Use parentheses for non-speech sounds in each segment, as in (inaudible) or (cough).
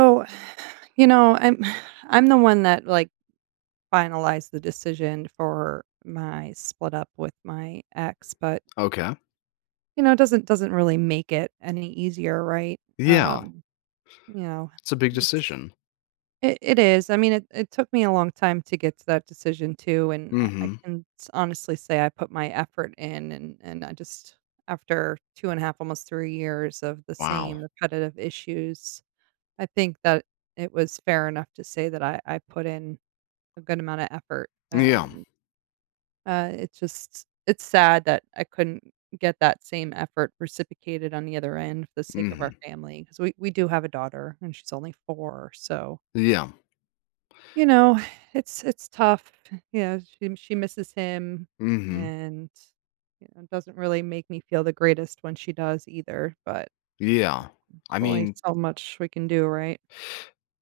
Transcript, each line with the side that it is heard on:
right: Oh, (sighs) you know, I'm (sighs) I'm the one that like finalized the decision for my split up with my ex, but
left: Okay.
right: you know, it doesn't really make it any easier, right?
left: Yeah.
right: Um, you know,
left: It's a big
right: it's
left: decision.
right: it, it is. I mean, it took me a long time to get to that decision too, and I
left: Mhm.
right: can honestly say I put my effort in, and I just after two and a half, almost 3 years of the
left: Wow.
right: same repetitive issues, I think that it was fair enough to say that I put in a good amount of effort.
left: Yeah.
right: It's just it's sad that I couldn't get that same effort reciprocated on the other end for the sake of our
left: Mhm.
right: family because we do have a daughter, and she's only 4, so,
left: Yeah.
right: you know, (sighs) it's tough. You know, she misses him
left: Mhm.
right: and, you know, it doesn't really make me feel the greatest when she does either, but
left: Yeah.
right: there's
left: I
right: only
left: mean,
right: so much we can do, right?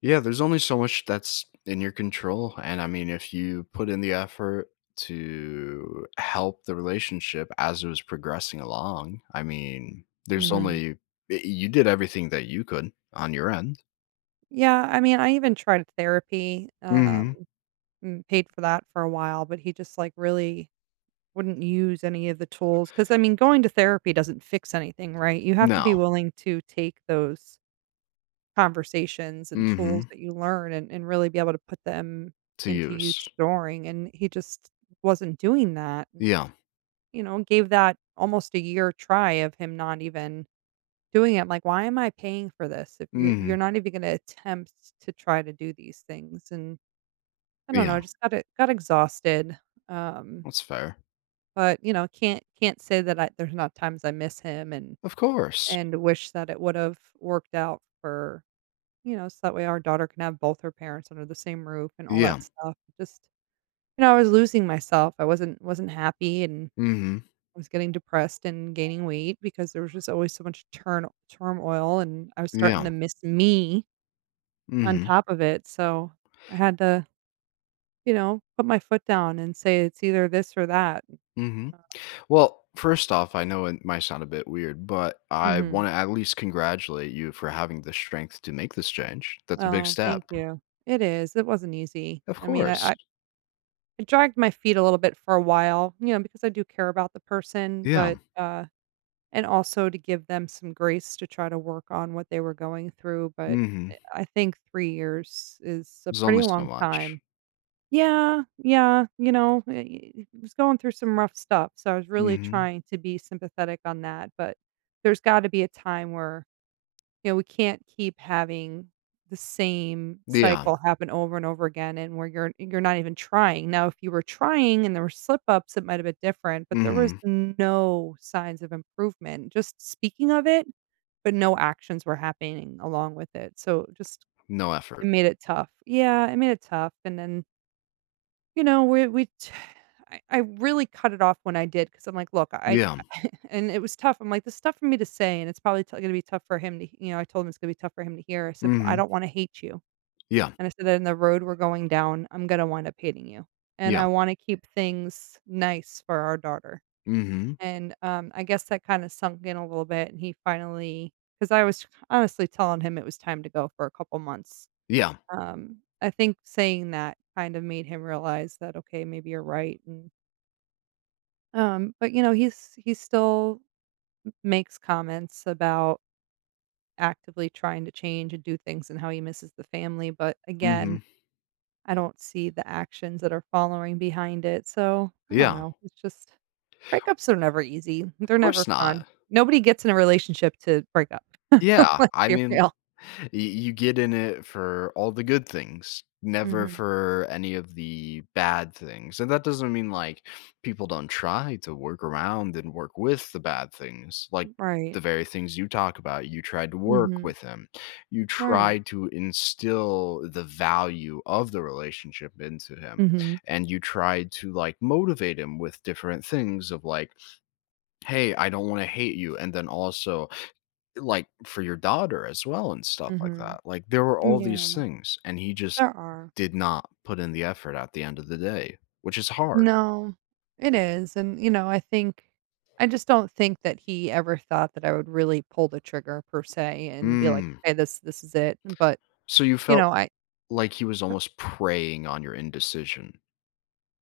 left: yeah, there's only so much that's in your control, and I mean if you put in the effort to help the relationship as it was progressing along, I mean, there's
right: Mhm.
left: only you did everything that you could on your end.
right: Yeah, I mean, I even tried therapy, mhm,
left: Mhm.
right: and paid for that for a while, but he just, like, really wouldn't use any of the tools. Cause I mean, going to therapy doesn't fix anything, right? You have to
left: No.
right: be willing to take those conversations and tools
left: Mhm.
right: that you learn and really be able to put them
left: To
right: into
left: use.
right: use during, and he just wasn't doing that,
left: Yeah.
right: you know, gave that almost a year try of him not even doing it. I'm like, "Why am I paying for this if you're
left: Mhm.
right: you're not even gonna attempt to try to do these things?" And I don't know, I
left: Yeah.
right: just got it. Got exhausted, um,
left: That's fair.
right: but, you know, can't say that I there's not times I miss him and
left: Of course.
right: wish that it would've worked out for you know, so that way our daughter can have both her parents under the same roof and all that
left: Yeah.
right: stuff. Just you know, I was losing myself, I wasn't happy and
left: Mhm.
right: I was getting depressed and gaining weight because there was just always so much turn turmoil, and I was starting
left: Yeah.
right: to miss me on
left: Mhm.
right: top of it, so I had to, you know, put my foot down and say, "It's either this or that."
left: Mhm. Well, first off, I know it might sound a bit weird, but I
right: Mhm.
left: wanna at least congratulate you for having the strength to make this change. That's a big
right: Oh,
left: step.
right: thank you. It is. It wasn't easy.
left: Of
right: I mean, I
left: course.
right: I I dragged my feet a little bit for a while, you know, because I do care about the person,
left: Yeah.
right: but, and also to give them some grace to try to work on what they were going through, but,
left: Mhm.
right: I think 3 years is a
left: There's
right: pretty
left: only so
right: long
left: much.
right: time. Yeah, yeah, you know, he was going through some rough stuff, so I was really
left: Mhm.
right: trying to be sympathetic on that, but there's gotta be a time where you know, we can't keep having the same
left: Yeah.
right: cycle happen over and over again and where you're not even trying. Now, if you were trying and there were slip ups, it might have been different, but there was
left: Mhm.
right: no signs of improvement. Just speaking of it, but no actions were happening along with it. So just
left: No
right: it
left: effort.
right: made it tough. Yeah, it made it tough. And then you know, we t I really cut it off when I did because 'cause I'm like, "Look,
left: Yeah.
right: I (laughs) and it was tough. I'm like, "This is tough for me to say, and it's probably t gonna be tough for him to" you know, I told him it's gonna be tough for him to hear. I said, "But I
left: Mhm.
right: don't wanna hate you."
left: Yeah.
right: And I said, that in the road we're going down, I'm gonna wind up hating you, and
left: Yeah.
right: I wanna keep things nice for our daughter."
left: Mhm.
right: And, I guess that kinda sunk in a little bit, and he finally, because I was honestly telling him it was time to go for a couple months.
left: Yeah.
right: I think saying that kind of made him realize that, "Okay, maybe you're right," and, but, you know, he still makes comments about actively trying to change and do things and how he misses the family, but again,
left: Mhm.
right: I don't see the actions that are following behind it, so I don't
left: Yeah.
right: know, it's just breakups are never easy,
left: Of
right: they're
left: course
right: never fun.
left: not.
right: Nobody gets in a relationship to break up. (laughs)
left: Yeah,
right: Let's
left: I
right: be
left: mean,
right: real.
left: y you get in it for all the good things, never
right: Mhm,
left: for any of the bad things, and that doesn't mean, like, people don't try to work around and work with the bad things, like,
right: right.
left: the very things you talk about. You tried to work
right: Mhm,
left: with him, you
right: right.
left: tried to instill the value of the relationship into him,
right: Mhm,
left: and you tried to, like, motivate him with different things of, like, "Hey, I don't wanna hate you," and then also, like, for your daughter as well and stuff like
right: mhm.
left: that. Like, there were all these
right: Yeah,
left: things, and he just
right: there are.
left: did not put in the effort at the end of the day, which is hard.
right: No, it is, and, you know, I think I just don't think that he ever thought that I would really pull the trigger per se and be like,
left: Mm.
right: "Okay, this is it," but,
left: So you
right: you
left: felt
right: know, I
left: like he was
right: but
left: almost preying on your indecision.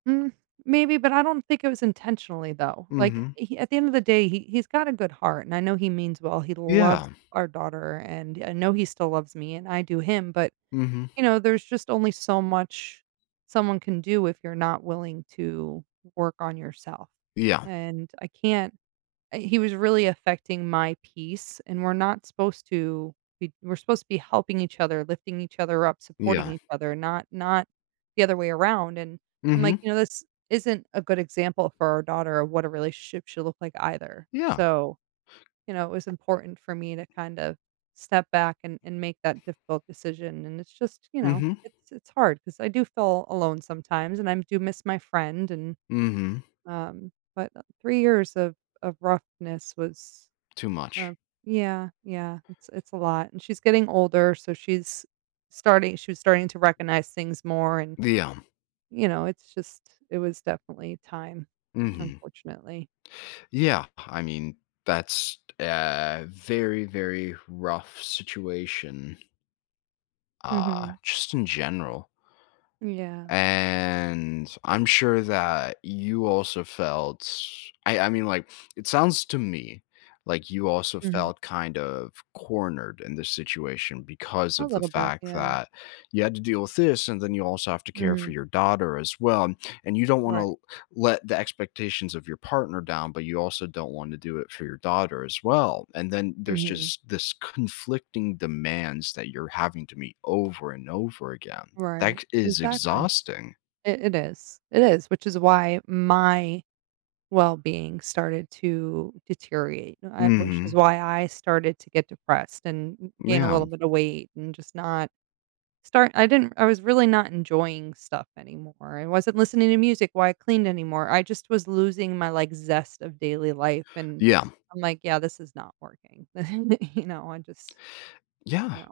right: mm, maybe, but I don't think it was intentionally, though, like,
left: Mhm.
right: he at the end of the day, he's got a good heart, and I know he means well, he loves
left: Yeah.
right: our daughter, and I know he still loves me, and I do him, but,
left: Mhm.
right: you know, there's just only so much someone can do if you're not willing to work on yourself,
left: Yeah.
right: and I can't uh, he was really affecting my peace, and we're not supposed to be we're supposed to be helping each other, lifting each other up, supporting
left: Yeah.
right: each other, not the other way around, and I'm like,
left: Mhm.
right: "You know, this isn't a good example for our daughter of what a relationship should look like either."
left: Yeah.
right: So, you know, it was important for me to kind of step back and make that difficult decision, and it's just, you know,
left: Mhm.
right: it's hard because I do feel alone sometimes, and I do miss my friend and
left: Mhm.
right: but 3 years of roughness was,
left: Too
right: uh
left: much.
right: yeah, yeah, it's a lot, and she's getting older, so she was starting to recognize things more and,
left: Yeah.
right: you know, it's just it was definitely time,
left: Mhm.
right: unfortunately.
left: Yeah. I mean, that's a very, very rough situation,
right: Mhm.
left: just in general.
right: Yeah.
left: And I'm sure that you also felt I mean, like, it sounds to me like you also
right: Mhm.
left: felt kind of cornered in this situation, because
right: A
left: of the
right: little bit,
left: fact
right: yeah.
left: that you had to deal with this, and then you also have to care for
right: Mhm.
left: your daughter as well, and you don't want
right: Right.
left: to let the expectations of your partner down, but you also don't want to do it for your daughter as well. And then there's
right: Mhm.
left: just this conflicting demands that you're having to meet over and over again,
right: Right.
left: that is
right: Exactly.
left: exhausting.
right: It is. It is, which is why my well-being started to deteriorate, I which is
left: Mhm.
right: why I started to get depressed and gain a
left: Yeah.
right: little bit of weight and just not start I didn't I was really not enjoying stuff anymore. I wasn't listening to music while I cleaned anymore. I just was losing my, like, zest of daily life, and
left: Yeah.
right: I'm like, "Yeah, this is not working." (laughs) You know, I just
left: Yeah.
right: no.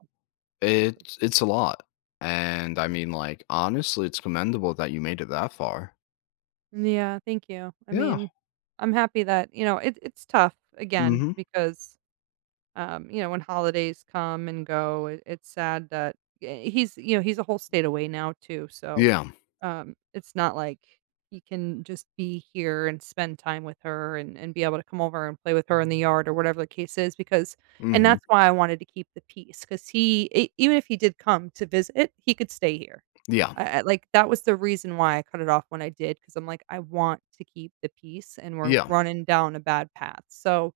left: It's a lot. And I mean, like, honestly, it's commendable that you made it that far.
right: Yeah, thank you. I
left: Yeah.
right: mean, I'm happy that you know, it's tough, again,
left: Mhm.
right: because you know, when holidays come and go, it's sad that you know, he's a whole state away now too. So
left: Yeah.
right: it's not like he can just be here and spend time with her and be able to come over and play with her in the yard or whatever the case is. Because, and
left: Mhm.
right: that's why I wanted to keep the peace because even if he did come to visit, he could stay here.
left: Yeah.
right: Like that was the reason why I cut it off when I did because I'm like I want to keep the peace and we're
left: Yeah.
right: running down a bad path. So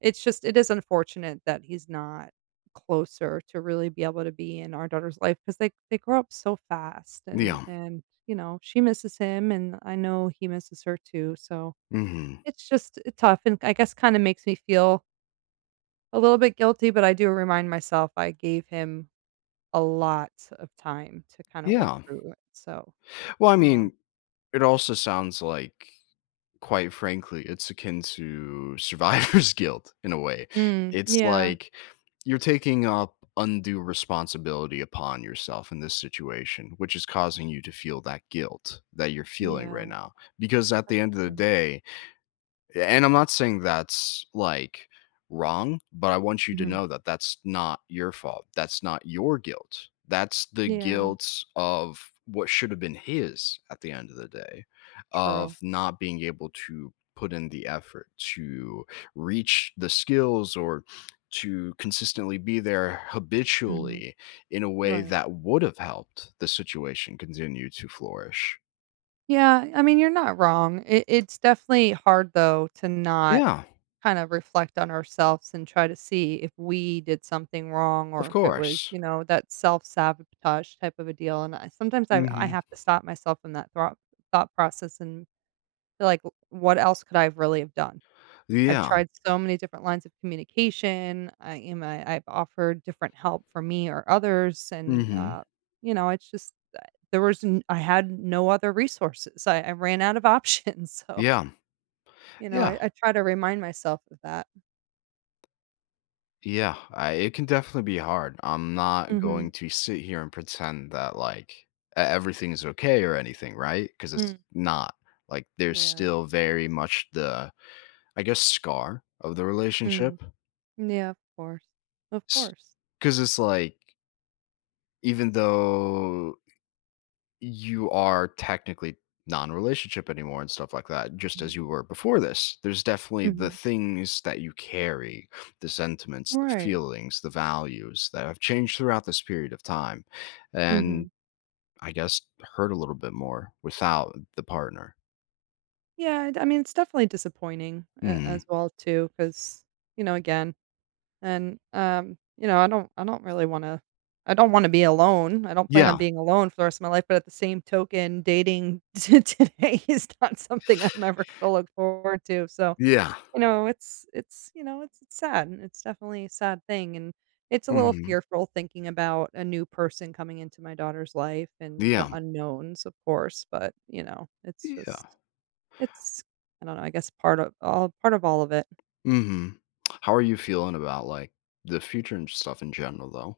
right: it's just it is unfortunate that he's not closer to really be able to be in our daughter's life because they grow up so fast and
left: Yeah.
right: you know, she misses him, and I know he misses her too, so
left: Mhm.
right: it's just tough and I guess kinda makes me feel a little bit guilty, but I do remind myself I gave him a lot of time to kinda work
left: Yeah.
right: through it, so,
left: Well, I
right: yeah.
left: mean, it also sounds like, quite frankly, it's akin to survivor's (laughs) guilt in a way.
right: Mm,
left: It's
right: yeah,
left: like you're taking up undue responsibility upon yourself in this situation, which is causing you to feel that guilt that you're feeling right
right: yeah,
left: now. Because at
right: that's
left: the end of the
right: true.
left: day, yeah, and I'm not saying that's like wrong, but I want you to
right: Mhm.
left: know that that's not your fault. That's not your guilt. That's the
right: Yeah,
left: guilt of what should have been his at the end of the day,
right: true.
left: of not being able to put in the effort to reach the skills, or to consistently be there
right: Mhm,
left: habitually in a way
right: right.
left: that would have helped the situation continue to flourish.
right: Yeah, I mean, you're not wrong. It's definitely hard though to not
left: Yeah,
right: kind of reflect on ourselves and try to see if we did something wrong
left: of
right: or if it was,
left: course.
right: you know, that self sabotage type of a deal. And sometimes I
left: Hmm.
right: have to stop myself in that thought process and feel like, what else could I have really have done? I've
left: Yeah.
right: tried so many different lines of communication. I am I I've offered different help for me or others, and,
left: Hmm.
right: you know, it's just that there was n I had no other resources. I ran out of options, (laughs) so,
left: Yeah.
right: you know,
left: Yeah.
right: I try to remind myself of that.
left: Yeah. It can definitely be hard. I'm not
right: Mhm.
left: going to sit here and pretend that like everything is okay or anything, right? Because it's
right: Mm.
left: not. Like there's
right: Yeah.
left: still very much the, I guess, scar of the
right: Mm.
left: relationship.
right: Yeah, of course. Of course.
left: Because it's like, even though you are technically non-relationship anymore and stuff like that, just as
right: Mm.
left: you were before this, there's definitely the
right: Mhm.
left: things that you carry, the sentiments, the
right: Right.
left: feelings, the values that have changed throughout this period of time, and
right: Mhm.
left: I guess hurt a little bit more without the partner.
right: Yeah, I mean, it's definitely disappointing a
left: Mhm.
right: as well too, because you know, again and, you know, I don't really wanna I don't wanna be alone. I don't plan on
left: Yeah.
right: being alone for the rest of my life, but at the same token, dating (laughs) to today is not something I'm ever gonna look forward to, so,
left: Yeah.
right: you know, you know, it's sad, and it's definitely a sad thing, and it's a little
left: Hmm.
right: fearful thinking about a new person coming into my daughter's life and the
left: Yeah.
right: unknowns, of course, but, you know,
left: Yeah.
right: it's I don't know, I guess part of all of it.
left: Hmm. How are you feeling about, like, the future and stuff in general, though?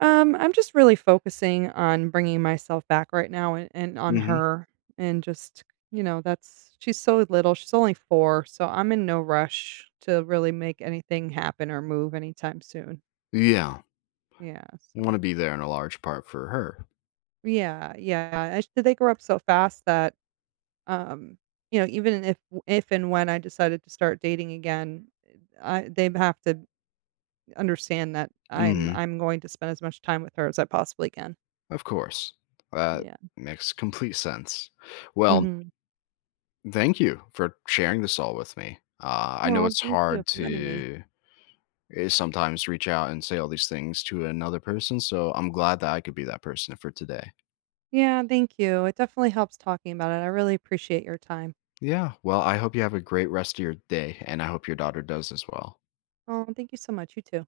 right: I'm just really focusing on bringing myself back right now and, on
left: Hmm.
right: her and just, you know, that's she's so little. She's only 4, so I'm in no rush to really make anything happen or move anytime soon.
left: Yeah.
right: Yeah,
left: Want
right: so
left: to be there in a large part for her.
right: yeah, yeah. They grow up so fast that um, you know, even if and when I decided to start dating again, I they have to understand that
left: Mm-hmm.
right: I'm going to spend as much time with her as I possibly can.
left: Of course. That
right: Yeah.
left: makes complete sense. Well,
right: Mhm.
left: thank you for sharing this all with me. I know
right: Aw,
left: it's
right: thank you
left: hard
right: for letting me.
left: to, sometimes, reach out and say all these things to another person, so I'm glad that I could be that person for today.
right: Yeah, thank you. It definitely helps talking about it. I really appreciate your time.
left: Yeah. Well, I hope you have a great rest of your day, and I hope your daughter does as well.
right: Oh, thank you so much. You too.